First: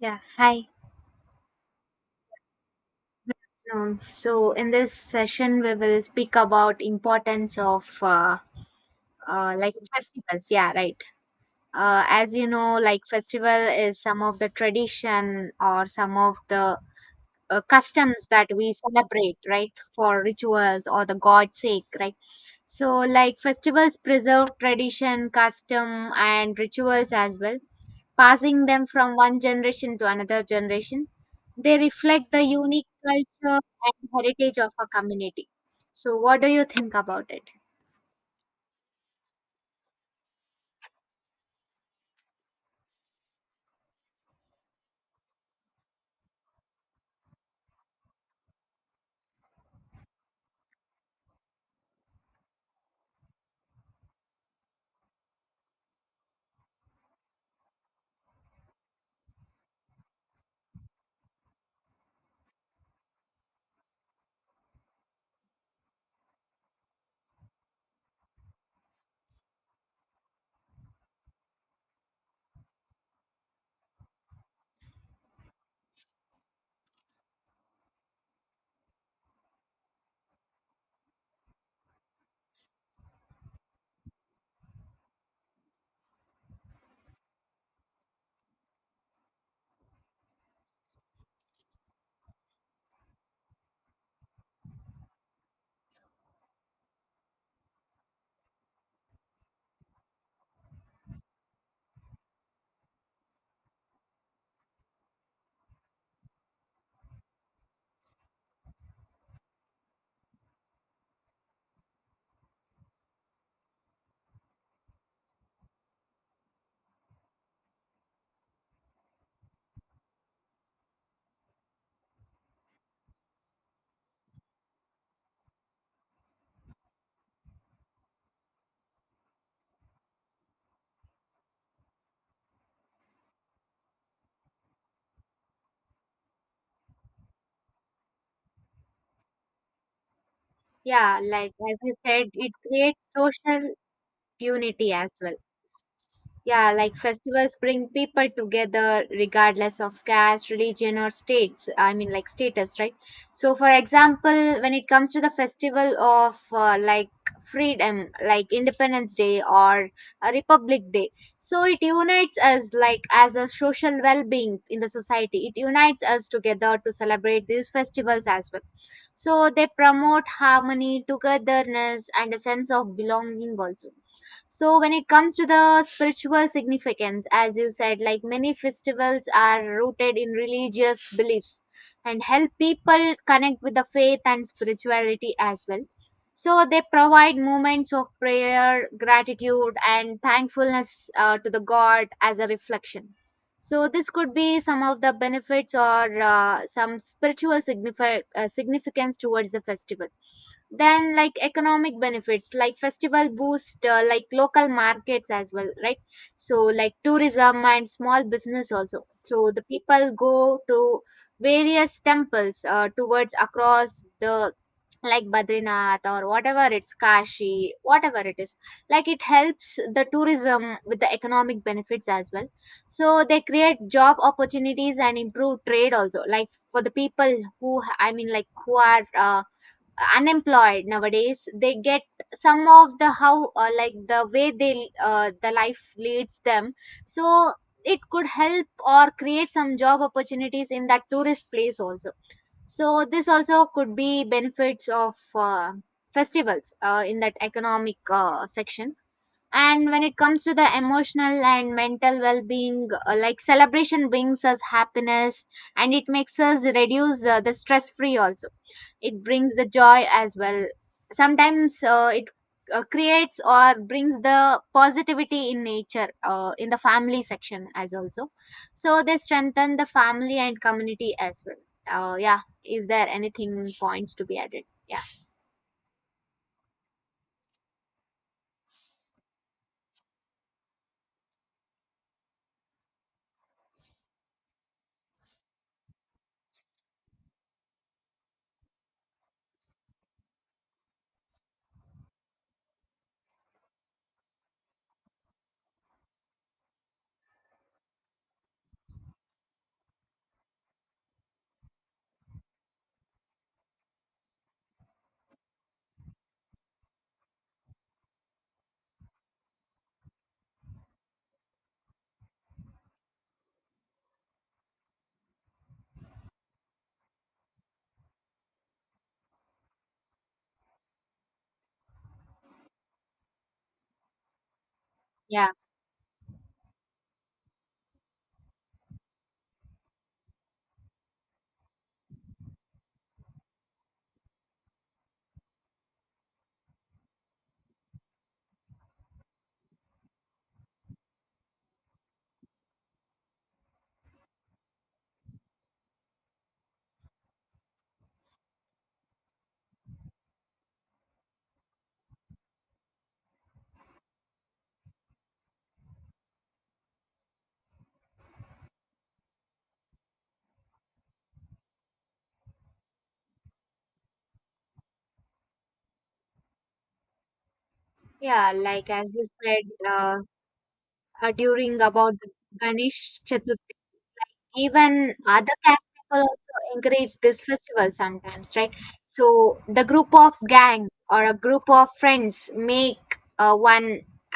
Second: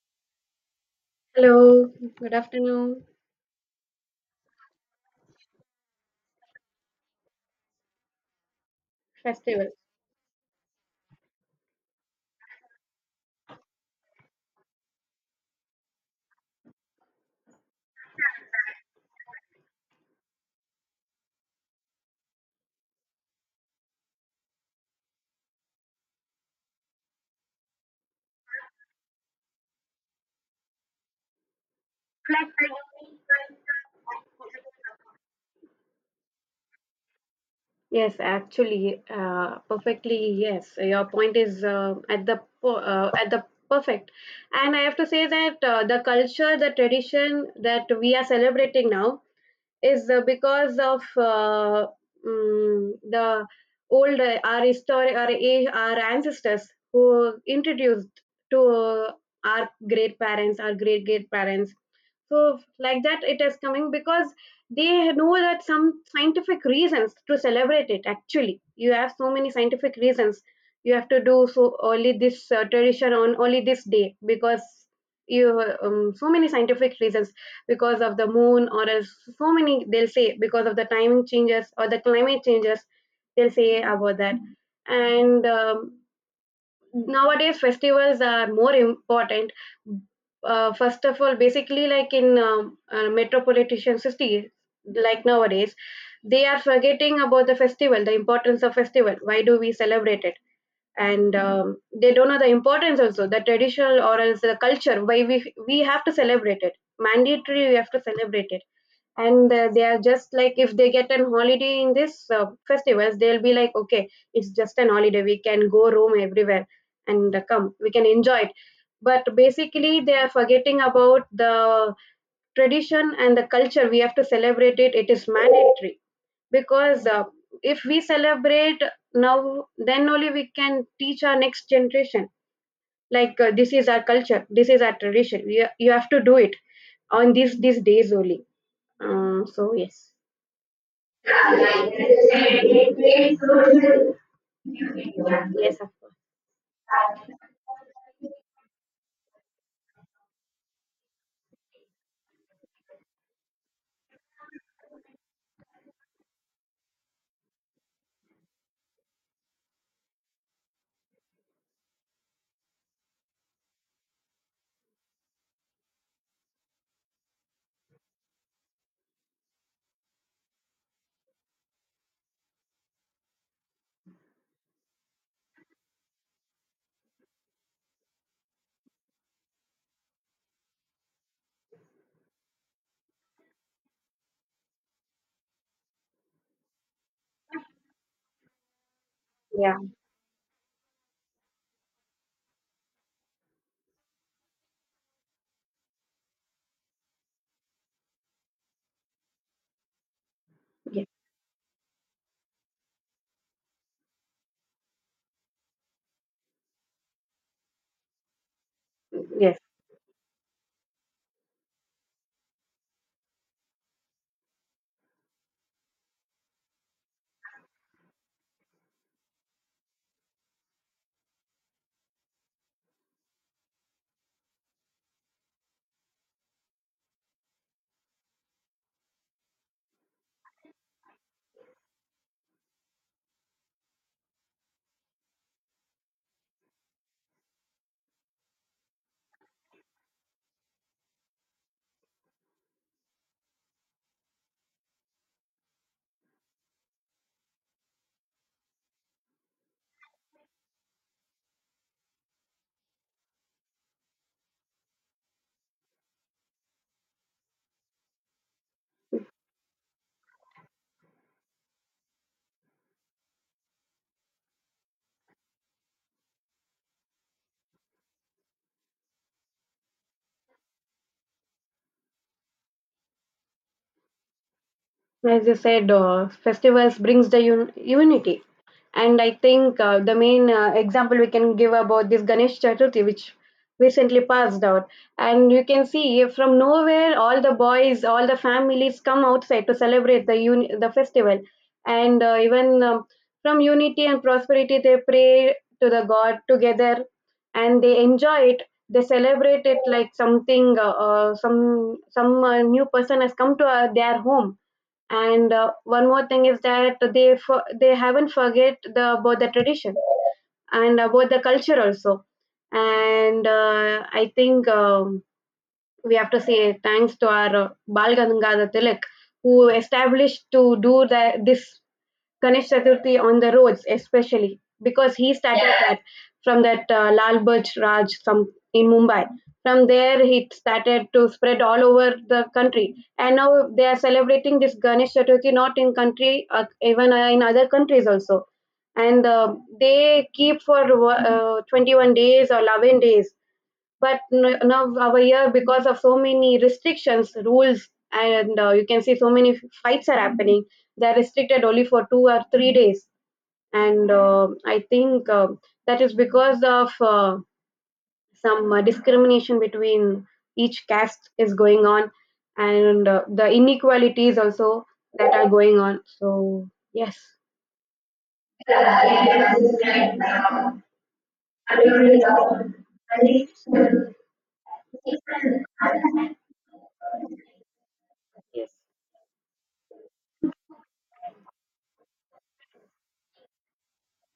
Yeah, hi. Hello, good afternoon. So in this session, we will speak about importance of Festival. like festivals. Yeah, right. As you know, like festival is some of the tradition or some of the customs that we celebrate, right, for rituals or the God's sake, right. So like festivals preserve tradition, custom, and rituals as well, passing them from one generation to another generation. They reflect the unique culture and heritage of a community. So, what do you think about it? Yes, actually, perfectly. Yes, your point is at the perfect, and I have to say that the culture, the tradition that we are celebrating now is because of the old our history, our age, our ancestors who introduced to our great parents, our great great parents. So like that it is coming because they know that some scientific reasons to celebrate it actually. You have so many scientific reasons. You have to do so only this tradition on only this day, because you so many scientific reasons, because of the moon or else so many they'll say, because of the timing changes or the climate changes they'll say about that. And nowadays festivals are more important. First of all basically like in metropolitan cities, like nowadays they are forgetting about the festival, the importance of festival, why do we celebrate it. And they don't know the importance also, the traditional or else the culture, why we have to celebrate it, mandatory we have to celebrate it. And they are just like, if they get an holiday in this festivals, they'll be like okay, it's just an holiday, we can go roam everywhere and come we can enjoy it. But basically they are forgetting about the tradition and the culture, we have to celebrate it, it is mandatory. Because if we celebrate now then only we can teach our next generation, like this is our culture, this is our tradition, you have to do it on these days only. So yes. Yeah, like as you Yes, said, it creates social unity as well. of course. Yeah, like festivals bring people together regardless of caste, religion, or states. I mean, like status, right? So, for example, when it comes to the festival of like freedom, like Independence Day or a Republic Day, so it unites us like as a social well being in the society. It unites us together to celebrate these festivals as well. So they promote harmony, togetherness, and a sense of belonging also. So when it comes to the spiritual significance, as you said, like many festivals are rooted in religious beliefs and help people connect with the faith and spirituality as well. So they provide moments of prayer, gratitude, Yeah. and thankfulness to the God as a reflection. So this could be some of the benefits or some spiritual significance towards the festival. Yeah. Then like economic benefits, like festival boost like local markets as well, right? So like tourism and small business also. So Yes. the people go to various temples towards across the like Badrinath or whatever it's Kashi, whatever it is. Like it helps the tourism with the economic benefits as well. So they create job opportunities and improve trade also. Like for the people who I mean like who are unemployed nowadays, they get some of the how like the way they the life leads them. So it could help or create some job opportunities in that tourist place also. So this also could be benefits of festivals in that economic section. And when it comes to the emotional and mental well-being, like celebration brings us happiness and it makes us reduce the stress-free also. It brings the joy as well. Sometimes it creates or brings the positivity in nature in the family section as also. So they strengthen the family and community as well. Yeah, is there anything points to be added? yeah As you said, festivals brings the unity, and I think the main example we can give about this Ganesh Chaturthi, which recently passed out, and you can see from nowhere all the boys, all the families come outside to celebrate the festival, and even from unity and prosperity they pray to the God together, and they enjoy it. They celebrate it like something, some new person has come to their home. And one more thing is that they haven't forget the about the tradition and about the culture also. And I think we have to say thanks to our Bal Gangadhar Tilak, who established to do this Ganesh Chaturthi on the roads, especially because he yeah started, yeah, that from that Lal Burj Raj some in Mumbai. From there, it started to spread all over the country, and now they are celebrating this Ganesh Chaturthi not in country, even in other countries also, and they keep for 21 days or 11 days. But now over here, because of so many restrictions rules and you can see so many fights are happening, they're restricted only for 2 or 3 days. And I think that is because of some discrimination between each caste is going on, and the inequalities also that are going on. So yes. yeah like as you said, during about Yes. the ganesh chaturthi. Even other caste people also encourage this festival sometimes, right? So the group of gang or a group of friends make one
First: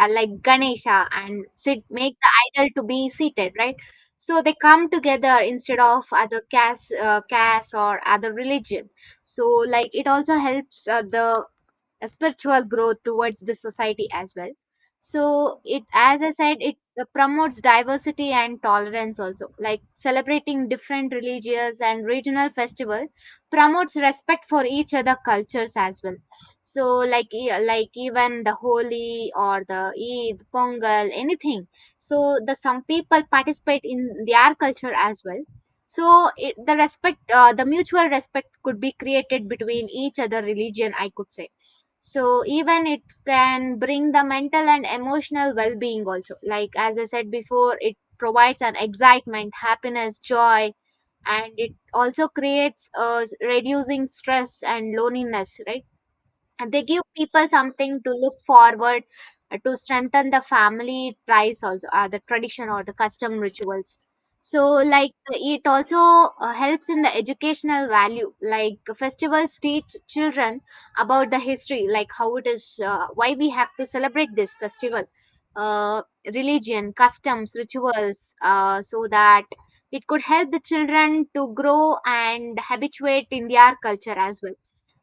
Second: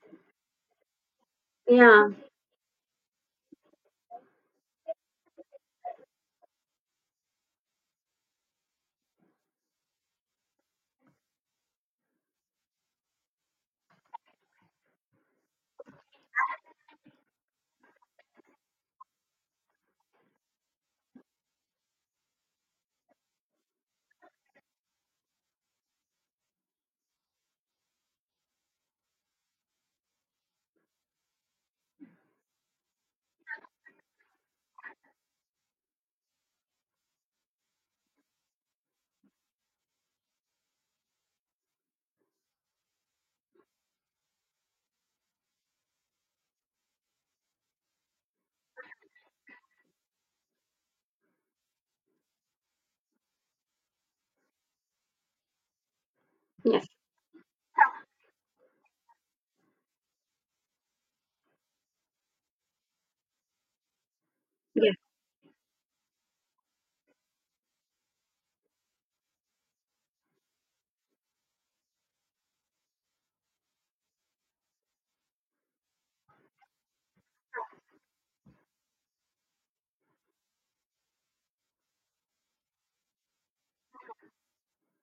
like Ganesha and sit, Yeah, make the idol to be seated, right? So they come together instead of other caste, caste or other religion. So like it also helps the a spiritual growth towards the society as well. So, it as I said, it promotes diversity and tolerance also, like celebrating different religious and regional festival promotes respect for each other cultures as well. So, like like even the holi or the eid, pongal, anything. So the some people participate in their culture as well. So it, the respect, the mutual respect could be created between each other religion, I could say. So even it can bring the mental and emotional well-being also, like as I said before, it provides an excitement, happiness, joy, and it also creates reducing stress and loneliness, right? And they yes, give people something to look forward to, strengthen the family ties also, the tradition or the custom rituals. So yes, like it also helps in the educational value, like festivals teach children about the history, like how it is, why we have to celebrate this festival, uh, religion, customs, rituals, so that it could help the children to grow and habituate in their culture as well.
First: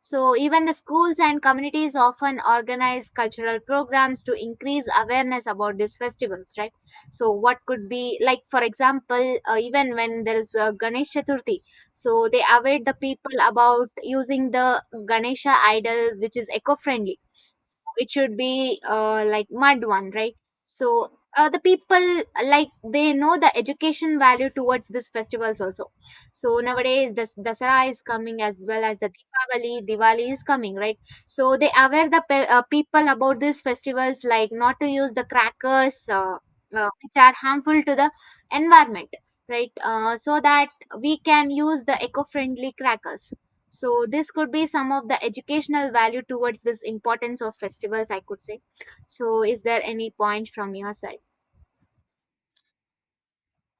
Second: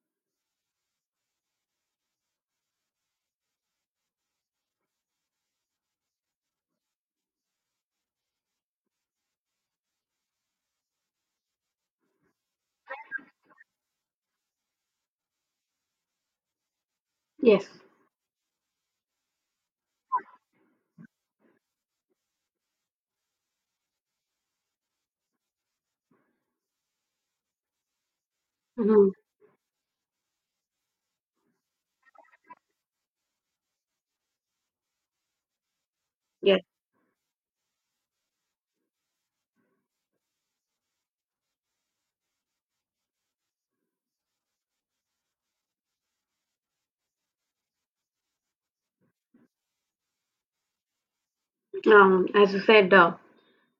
So, even the schools and communities often organize cultural programs to increase awareness about these festivals, right? So, what could be like, for example, even when there is Ganesh Chaturthi, so they aware the people about using the Ganesha idol, which is eco-friendly. yes. So, it should be like mud one, right? So, the people like they know the education value towards these festivals also. So nowadays, the Dasara is coming as well as Mm-hmm. the Deepavali, Diwali is coming, right? So they aware the people about these festivals, like not to use the crackers, Yes. Which are harmful to the environment, right? So that we can use the eco-friendly crackers. So this could be some of the educational value towards this importance of festivals, I could say. So is there any point from your side? As you said, uh,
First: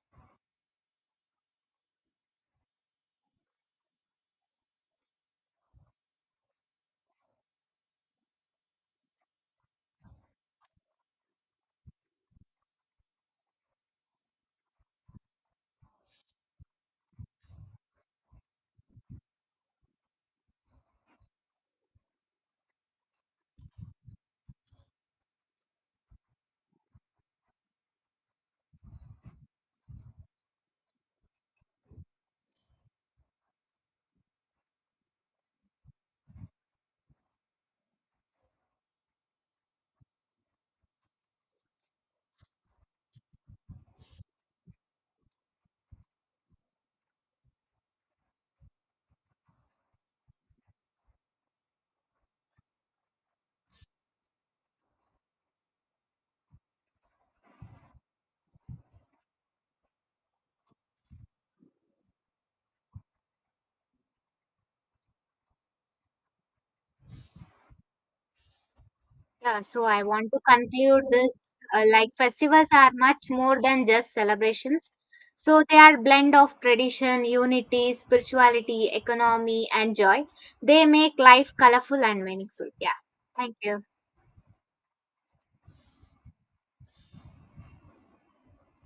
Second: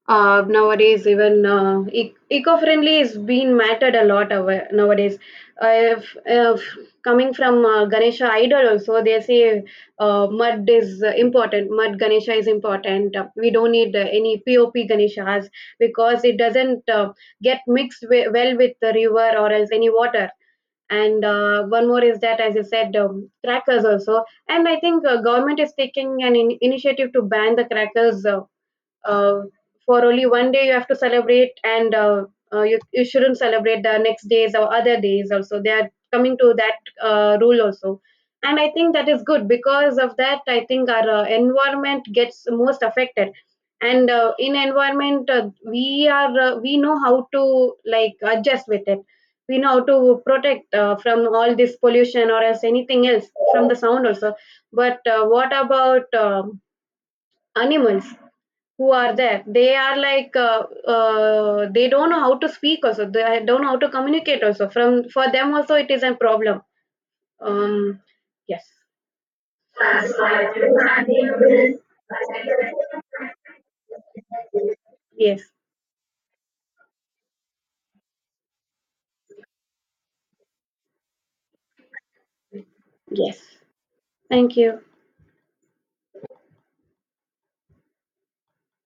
uh, nowadays even eco-friendly is being mattered a lot nowadays. If coming from ganesha idol also, they say mud is important, mud ganesha is important, we don't need any pop ganeshas because it doesn't get mixed well with the river or else any water. And one more is that as I said, crackers also. And I think government is taking an initiative to ban the crackers, uh, for only one day you have to celebrate. And you shouldn't celebrate the next days or other days also, they are coming to that rule also. And I think that is good, because of that I think our environment gets most affected. And in environment, we know how to like adjust with it, we know how to protect from all this pollution or else anything else, from the sound also. But what about animals who are there, they are like they don't know how to speak also, they don't know how to communicate also, from for them also it is a problem. um yes. Yeah, so I want to conclude this. Like festivals are much more than just celebrations. Yes. So they are blend of tradition, unity, spirituality, economy and joy. They make life colorful and meaningful. Yeah. Yes. Thank you. Thank you.